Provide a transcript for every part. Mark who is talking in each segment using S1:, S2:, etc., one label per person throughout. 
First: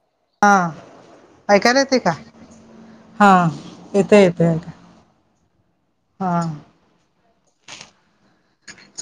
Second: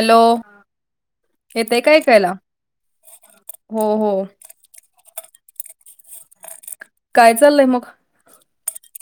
S1: Hello
S2: हा ऐकायला
S1: येतय काय
S2: येते का. हा
S1: हो हो
S2: येते येते येत हा
S1: काय चालय मग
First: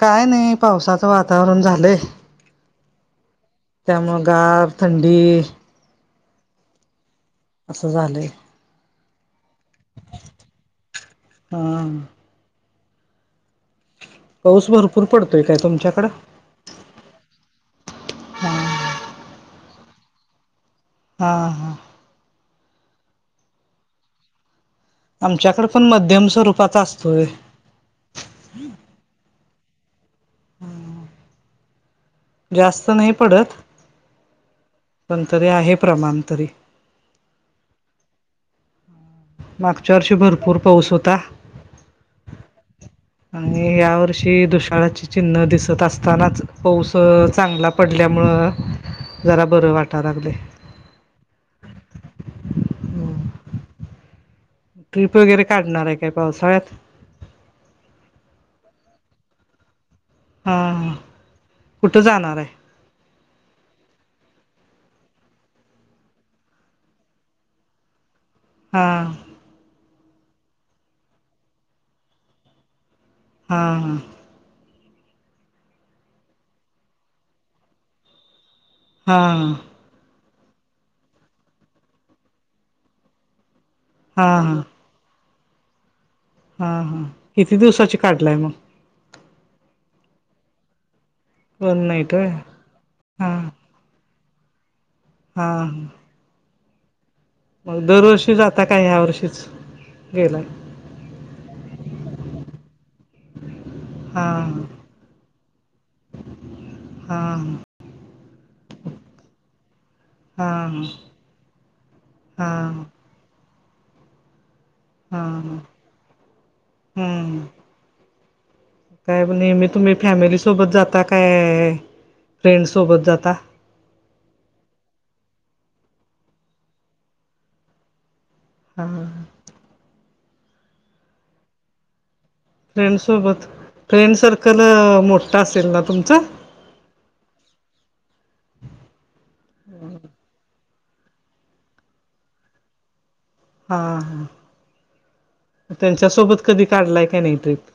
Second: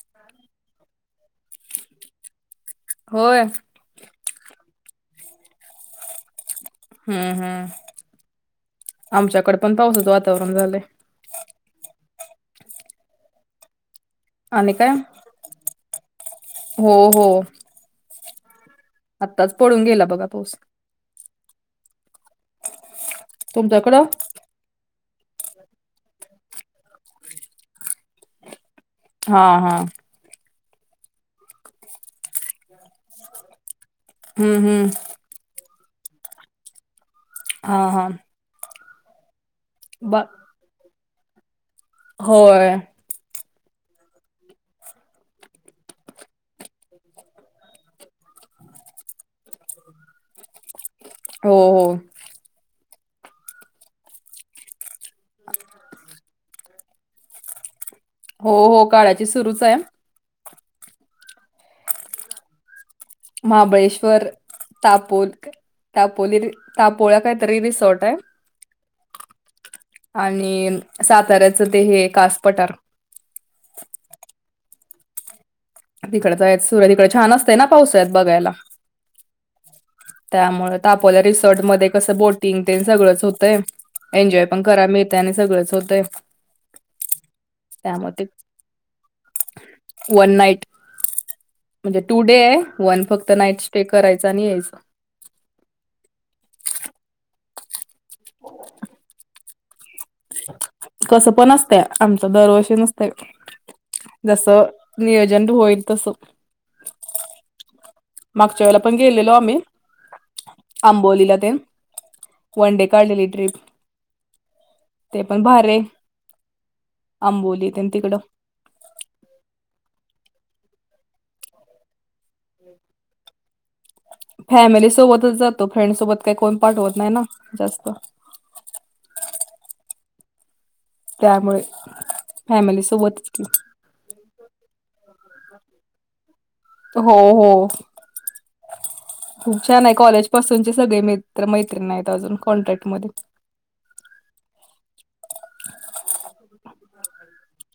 S2: काय नाही पावसाचं वातावरण झालंय
S1: होय
S2: त्यामुळ गार थंडी
S1: हम् हम
S2: असं झालंय
S1: आमच्याकडे पण पावसाचं वातावरण झालंय
S2: हा पाऊस
S1: आणि काय
S2: भरपूर पडतोय काय तुमच्याकडं
S1: हो हो आत्ताच पळून गेला बघा पाऊस
S2: हा हा
S1: तुमच्याकडं
S2: आमच्याकडे पण मध्यम स्वरूपाचा असतोय
S1: हा हा
S2: हम जास्त नाही पडत
S1: हम्म हम्म
S2: पण तरी आहे प्रमाण तरी
S1: हा हा
S2: मागच्या वर्ष
S1: बा
S2: भरपूर पाऊस होता
S1: होय
S2: आणि या वर्षी दुषाळाची चिन्ह दिसत असतानाच पाऊस चांगला पडल्यामुळं जरा बरं वाटा लागले
S1: हो हो
S2: हम्म ट्रिप वगैरे काढणार आहे काय पावसाळ्यात
S1: हो हो काळाची सुरूच आहे
S2: हा कुठं जाणार आहे
S1: महाबळेश्वर तापोल तापोली तापोळा काहीतरी रिसॉर्ट आहे
S2: हा
S1: आणि साताऱ्याचं ते हे कास पटार
S2: हा ह
S1: तिकडच आहेत सुरत इिकडे छान असतें ना पाऊसत बघायला
S2: हा
S1: त्यामुळे तापोल्या रिसॉर्टमध्येध्ये कसं बोटिंग ते सगळंच होतं
S2: हा हा
S1: एन्जॉय पण करा मिळत त्याने सगळंच होतं
S2: हा हा किती दिवसाची काढलाय मग
S1: वन नाईट
S2: वन
S1: म्हणजे
S2: नाईट
S1: टू
S2: होय
S1: डे आहे वन फक्त
S2: हा
S1: नाईट ते करायचं आणि यायचं
S2: हा ह मग दरवर्षी जाता काय ह्या वर्षीच गेलाय
S1: कस पण असत आमच दरवर्षी नसत
S2: हा
S1: जस नियोजन होईल तसं
S2: हा ह
S1: मागच्या वेला पण गेलेलो आ्ही
S2: हा
S1: आंबोलीला ते
S2: हा
S1: वनडे काढलेली ट्रिप ते
S2: हा
S1: पण भारे
S2: हम्म
S1: आंबोली त्यां तिकडं
S2: काय नेमी तुम्ही फॅमिलीसोबत जाता काय फ्रेंड्सोबत जाता
S1: फॅमिली सोबतच जातो फ्रेंड सोबत काही कोण पाठवत नाही ना जास्त
S2: हा
S1: त्यामुळे फॅमिली
S2: फ्रेंड
S1: सोबतच
S2: सोबत
S1: की
S2: फ्रेंड सर्कल मोठा असेल ना तुमचा
S1: हो हो खूप छान आहे कॉलेज पासून सगळे मित्र-मैत्रीण आहेत अजून कॉन्टॅक्ट मध्ये
S2: हा त्यांच्या सोबत कधी काढलाय का नाही ट्रीप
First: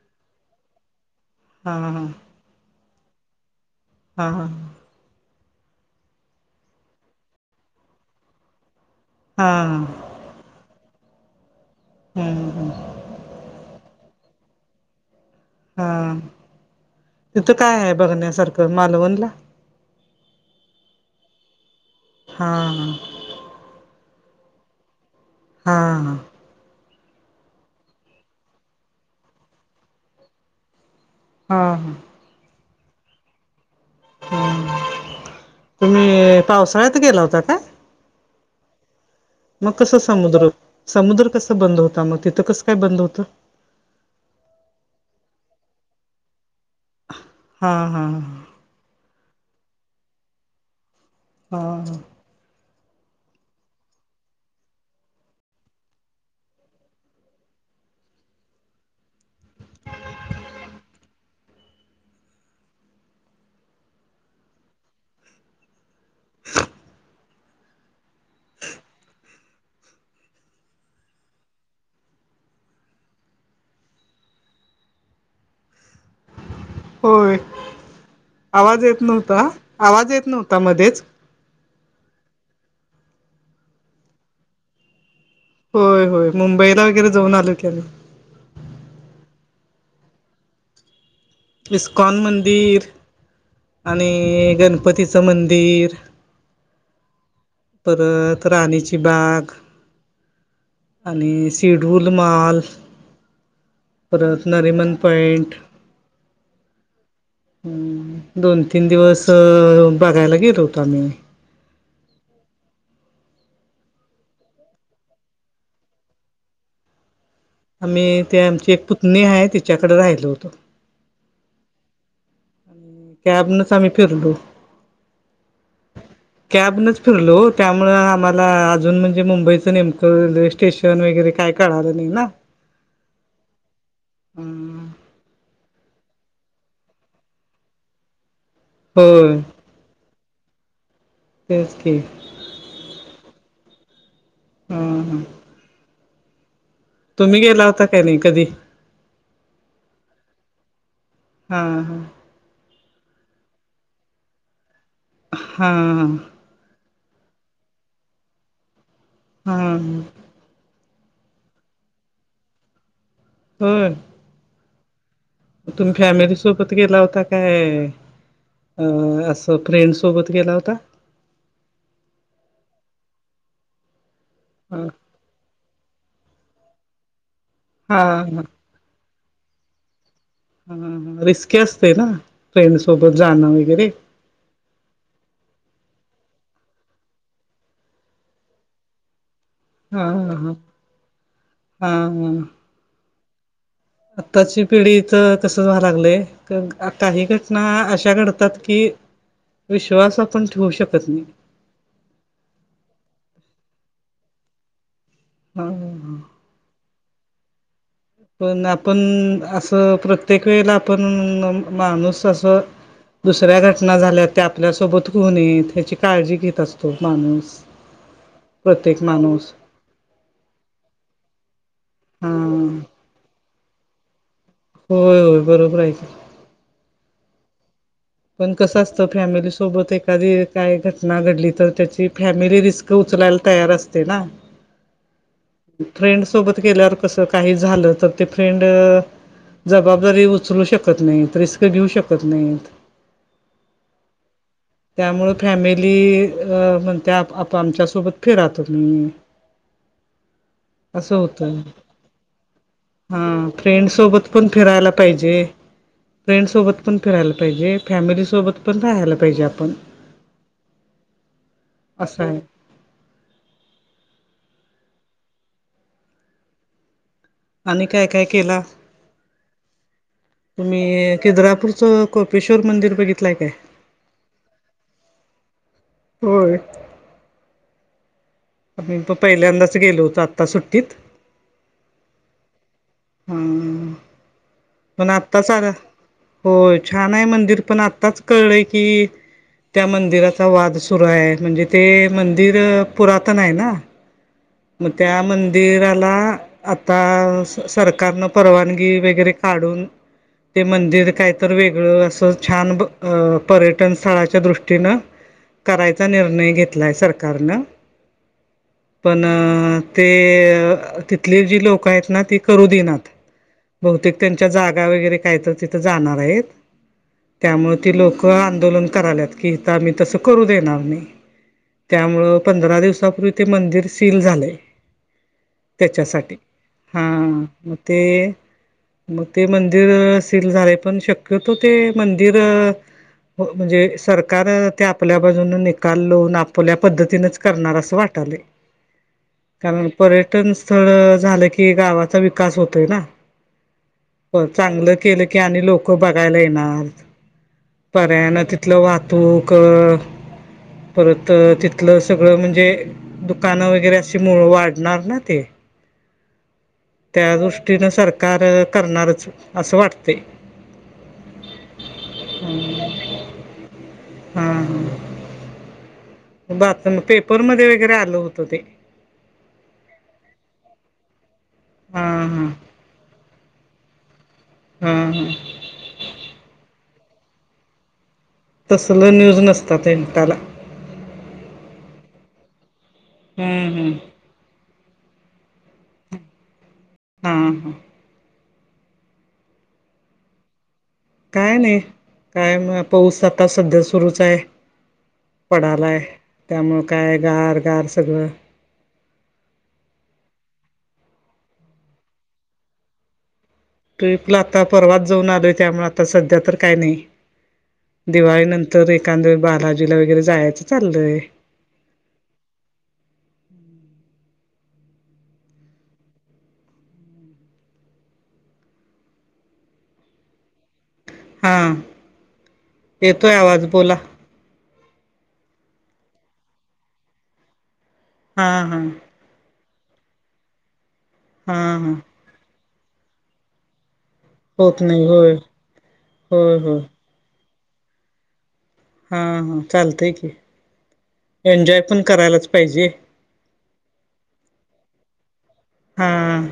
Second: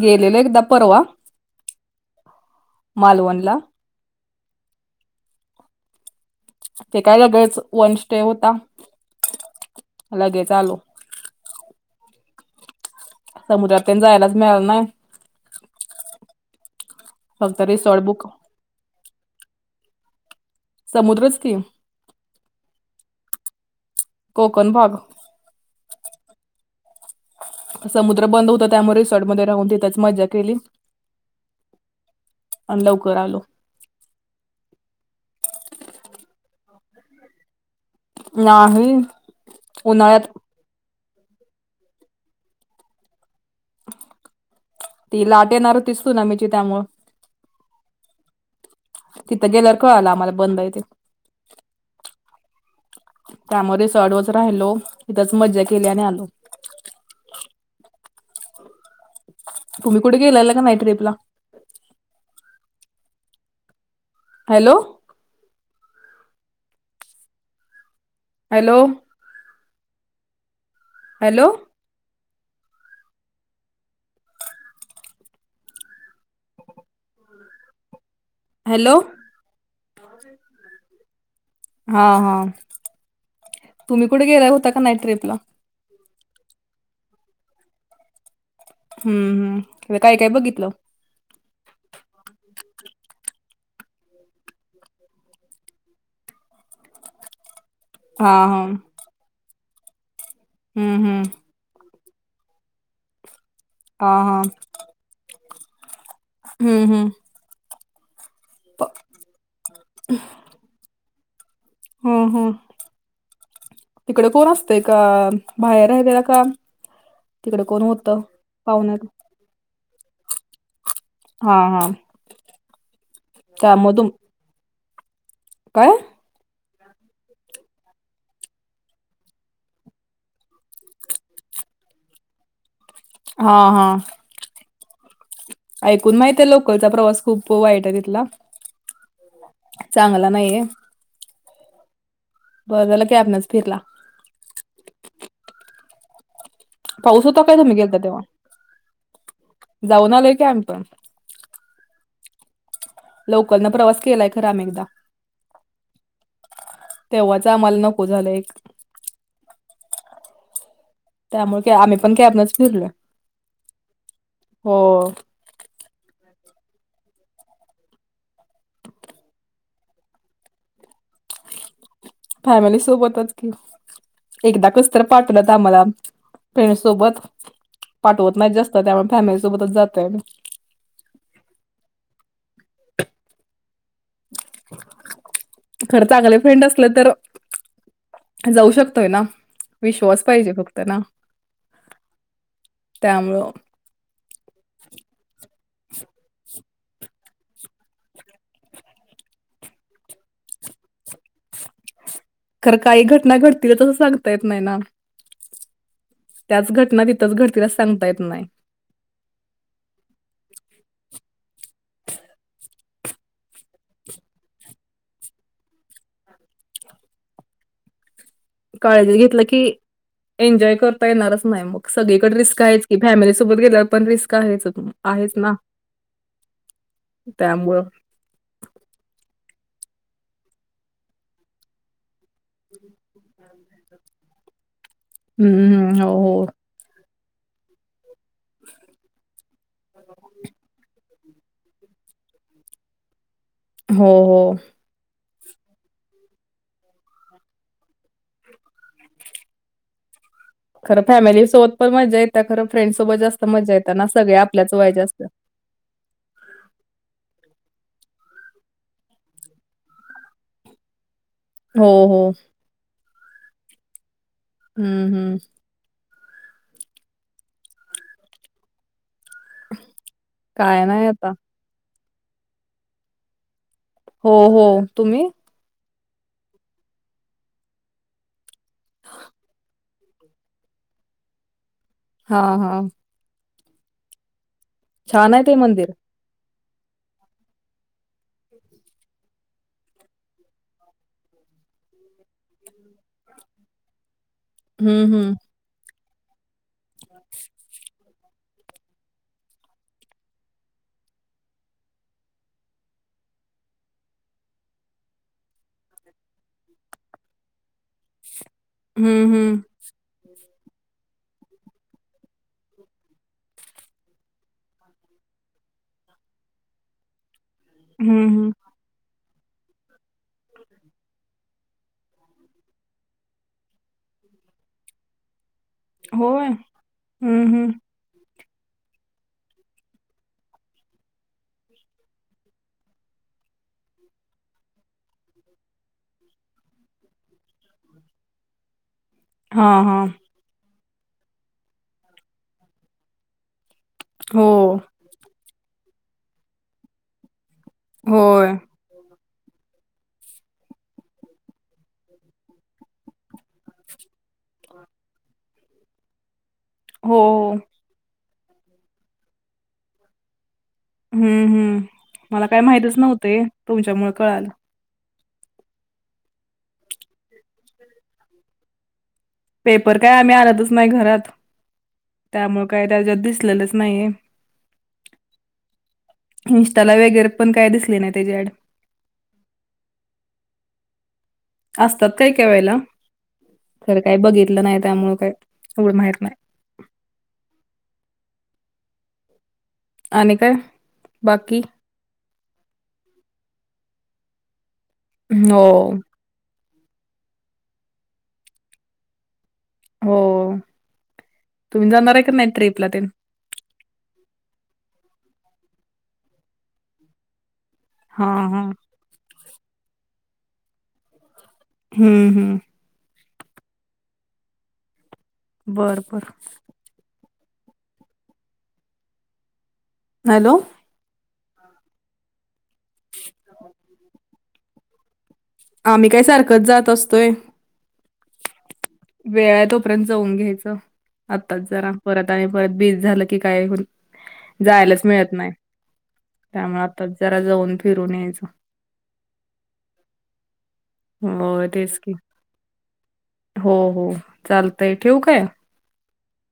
S1: गेलेलो एकदा परवा
S2: हा हा
S1: मालवणला
S2: हा हा
S1: ते काय सगळच वन स्टे होता
S2: हा
S1: लगेच आलो
S2: हम् ह हम
S1: समुद्रात पण जायलाच मिळालं नाही
S2: हा तिथं
S1: फक्त
S2: काय आहे
S1: रिसॉर्ट बुक
S2: बघण्यासारखं मालवणला
S1: समुद्रच की
S2: हा ह
S1: कोकणभाग
S2: हां ह
S1: समुद्र बंद होता त्यामुळे रिसॉर्ट मध्ये राहून तिथेच मज्जा केली
S2: हा
S1: अन लवकर आलो
S2: ह तुम्ही पावसाळ्यात गेला होता काय
S1: नाही
S2: मग कसं
S1: उन्हाळ्यात
S2: समुद्र समुद्र कसं बंद होता मग तिथं कसं काय बंद होतं
S1: ती लाट येणार होती स्तुनामीची त्यामुळे
S2: हा हा
S1: तिथं गेल्यावर कळला आम्हाला बंद आहे ते
S2: आं.
S1: त्यामुळे रिसॉर्टवर राहिलो तिथेच मज्जा केली आणि आलो. तुम्ही कुठे गेलेल्या की नाही ट्रीपला? हॅलो. हॅलो. हॅलो.
S2: होय आवाज
S1: हॅलो
S2: येत नव्हता, आवाज येत नव्हता मध्येच.
S1: हां हां तुम्ही कुठे गेल्या होता की नाही ट्रीपला?
S2: होय होय मुंबईला वगैरे जाऊन आलो की आम्ही.
S1: हम्म हम्म काय काय बघितलं?
S2: इस्कॉन मंदिर आणि अ गणपतीचं मंदिर.
S1: हा
S2: परत
S1: हा
S2: राणीची बाग
S1: हम्म हम्म
S2: आणि सि टिडवल माल
S1: हा हा
S2: परत नरिमन पॉइंट.
S1: हम्म हम्म.
S2: दोन तीन दिवस अ बघायला गेलो होतो आम्ही.
S1: हो हो तिकडे कोण असतेय का? बाहेर राहिलेला का? तिकडे कोण होतं
S2: आम्ही ते आमची एक
S1: पाहुण्यात
S2: पुतणी हाय तिच्याकडे राहिलो होतो.
S1: हां हां.
S2: कॅबनच आम्ही फिरलो.
S1: काय?
S2: कॅबनच फिरलो ओ त्यामुळ आम्हाला अजून म्हणजे मुंबईचं नेमकं रेल्वे स्टेशन वगैरे काय कळालं नाही ना.
S1: हां हां.
S2: [inaudible]
S1: ऐकून माहितीय लोकलचा प्रवास खूप वाईट हाय तिथला.
S2: होय.
S1: चांगला नाहीेय.
S2: तेच की.
S1: बरं झालं कॅबनच फिरला.
S2: हम्म हम्म.
S1: पाऊस होतो काय
S2: गेला
S1: तुम्ही
S2: होता
S1: गेलता
S2: नाही
S1: तेव्हा?
S2: कधी
S1: जाऊन आलोय की आम्ही पण.
S2: हां हां.
S1: लोकलनं प्रवास केलाय खरा आम्ही एकदा.
S2: हा.
S1: तेव्हाच आम्हाला नको झालं एक.
S2: हा हम्म.
S1: त्यामुळं काय आम्ही पण कॅबनच फिरलोय.
S2: होय.
S1: हो.
S2: तुम्ही फॅमिली सोबत गेला होता काय अ असं फ्रेंड सोबत गेला होता.
S1: फॅमिली सोबतच कि एकदा
S2: हा
S1: कस तर पाठवल्यात आम्हाला फ्रेंड सोबत
S2: हा
S1: पाठवत नाही
S2: हा
S1: जास त त्यामुळं फॅमिली सोबतच जातोय आम्ही.
S2: हा हा रिस्की असतय ना फ्रेंड सोबत जाणं वगैरे.
S1: खरं चांगले फ्रेंड असल तर जाऊ शकतोय ना
S2: हा
S1: विश्वास
S2: हा
S1: पाहिजे
S2: हा
S1: फक्त ना.
S2: हा
S1: त्यामुळं.
S2: आत्ताची पिढी त तसंच व्हा लागलंय. क आता हे घटना अशा घडतात की विश्वास आपण ठेवू शकत नाही.
S1: खर काही घटना घडतील तसं सांगता येत नाही ना
S2: हा हा.
S1: त्याच घटना तिथच घडती अस
S2: पण आपण आसं प्रत्येक वेळेला आपण माणूस असं दुसऱ्या घटना झाल्यात त्या आपल्यासोबत हू नयेत ह्याची काळजी घेत असतो माणूस [unintelligible]
S1: काळजी घेतलं
S2: माणूस
S1: की एन्जॉय करता येणारच नाही मग
S2: हा
S1: सगळीकडे रिस्क आहेच की फॅमिलीसोबत गेल्यावर पण रिस्क आहेच
S2: होय
S1: आहेच
S2: होय
S1: ना
S2: बरोबर आहे की
S1: त्यामुळं
S2: पण कसं असतं फॅमिलीसोबत एखादी काय घटना घडली तर त्याची फॅमिली रिस्क उचलायला तयार असते ना
S1: हं, हो,
S2: फ्रेंड
S1: हो.
S2: सोबत गेल्यावर स काही झालं तर ते फ्रेंड जबाबदारी उचलू शक कत नाहीत रिस्क घेऊ शकत नाहीत.
S1: हो हो.
S2: त्यामुळ फॅमिली अ म्हणत्या आप आमच्या सोबत फिरा तुम्ही [inaudible]
S1: खरं
S2: असं होतं
S1: फॅमिलीसोबत पण मजा येते खरं फ्रेंड्ससोबत
S2: हा
S1: जास्त मजा
S2: फ्रेंड
S1: येते ना
S2: सोबत
S1: सगळे
S2: पण
S1: आपल्याच
S2: फिरायला
S1: वयाचे असतात.
S2: पाहिजे. फ्रेंडसोबत पण फिरायला पाहिजे. फॅमिलीसोबत पण रहायला पाहिजे आपण
S1: हो हो
S2: असं आहे
S1: हम्म हम्म
S2: आणि काय काय केला.
S1: ह [inaudible]
S2: तुम्ही किद्रापूरचं कोपेश्वर मंदिर बघितलं आय काय
S1: हो हो तुम्ही
S2: होय. आमी प पहिल्यांदाच गेलो होतो आता सुट्टीत
S1: हा हा
S2: हम्म पण
S1: छान
S2: आत्ता
S1: आहे ते
S2: सारा
S1: मंदिर.
S2: हो छान आहे मंदिर पण आत्ताच कळलंय की त्या मंदिराचा वाद सुरू आहे म्हणजे ते मंदिर पुरातन आहे ना म
S1: हं,
S2: त्या
S1: हं.
S2: मंदिराला आता सरकारन परवानगी वगैरे काढून ते मंदिर काय तर वेगळं असं छान प अ पर्यटन स्थळाच्या दृष्टीनं करायचा निर्णय घेतलाय सरकारनं पण
S1: हं, हं.
S2: ते तिथली जी लोकं आहेत ना ती करू देईनात. बहुतेक त्यांच्या जागा वगैरे काय त तिथ जाणार आहेत त्यामुळे ती लोक
S1: हं, हं.
S2: आंदोलन कराल्यात की इथ आमी तसं करू देणार नाही. त्यामुळं पंधरा दिवसापूर्वी ते मंदिर सील झालय. त्याच्यासाठी
S1: होय?
S2: हा
S1: हं, हं.
S2: म ते मग ते मंदिर सील झालेय पण शक्यतो ते मंदिर म्हणजे सरकार ते आपल्या बाजून निकाल [unintelligible] आपोल्या पद्धतीनच करणार असं वाटायला.
S1: हां,
S2: कारण
S1: हां.
S2: पर्यटन स्थळ झालं की गावाचा विकास होतोय ना, हो चांगलं केलं की आणि लोक बघायला येणार पर्यायानं ना
S1: होय.
S2: तिथलं वा तूक परत तिथलं सगळं म्हणजे दुकानं वगैरे अ मुळ वाढणार ना ते
S1: हो, हो.
S2: त्यादृष्टीनं सर कार करणारच असं वाटते.
S1: हम्म हम्म, मला काय माहतीच नव्हते तुमच्या मूळ कळाल.
S2: हां हां बातम पेपरमध्ये वगैरे आलं होतं ते.
S1: पेपर काय आम्ही आणतच नाही घरात,
S2: हां हां
S1: त्यामुळे काय त्याच्यात दिसलेलंच नाहीये.
S2: हा ह.
S1: इन्स्टॉला वगैरे पण काय दिसले नाही त्याची आईडी.
S2: तसलं न्यूज नसत तें इंटाला.
S1: असतात काय के वळेला
S2: हम्म हम्म
S1: तर काही बघितलं नाही त्यामुळं काही एवढं माहित नाही.
S2: हा हा.
S1: आणि काय?
S2: काय
S1: बाकी
S2: नाही, काय म पाऊस आता सध्या सुरूच आहे.
S1: हो
S2: पडालाय त्यामुळं काय गार, गार सगळं.
S1: हो तुम्ही जाणार आहे का नाही ट्रीपला तेन?
S2: ट्रिपला आता परवाच जाऊन आलोय त्यामुळे आता सध्या तर काय नाही.
S1: हा
S2: दिवाळी
S1: हा
S2: नंतर एकांद वेळ बालाजीला वगैरे जायचं चालय.
S1: हम्म हम्म. बर बर. हॅलो!
S2: हां, येतोय आवाज बोला.
S1: आम्ही काय सारखंच जात असतोय.
S2: हा हा.
S1: वेळ तोपर्यंत जाऊन घ्यायचं
S2: हा
S1: आत्ताच जरा
S2: हा
S1: परत आणि परत बीज झालं की काय हो.
S2: होत
S1: जायलाच
S2: होय
S1: मिळत नाही
S2: होय होय
S1: त्यामुळे आताच जरा जाऊन फिरून यायचं.
S2: हा हा चालतंय की,
S1: हो
S2: एन्जॉय
S1: तेच
S2: पण
S1: की
S2: करायलाच पाहिजे.
S1: हो हो चालतंय, ठिऊ काय?
S2: हां.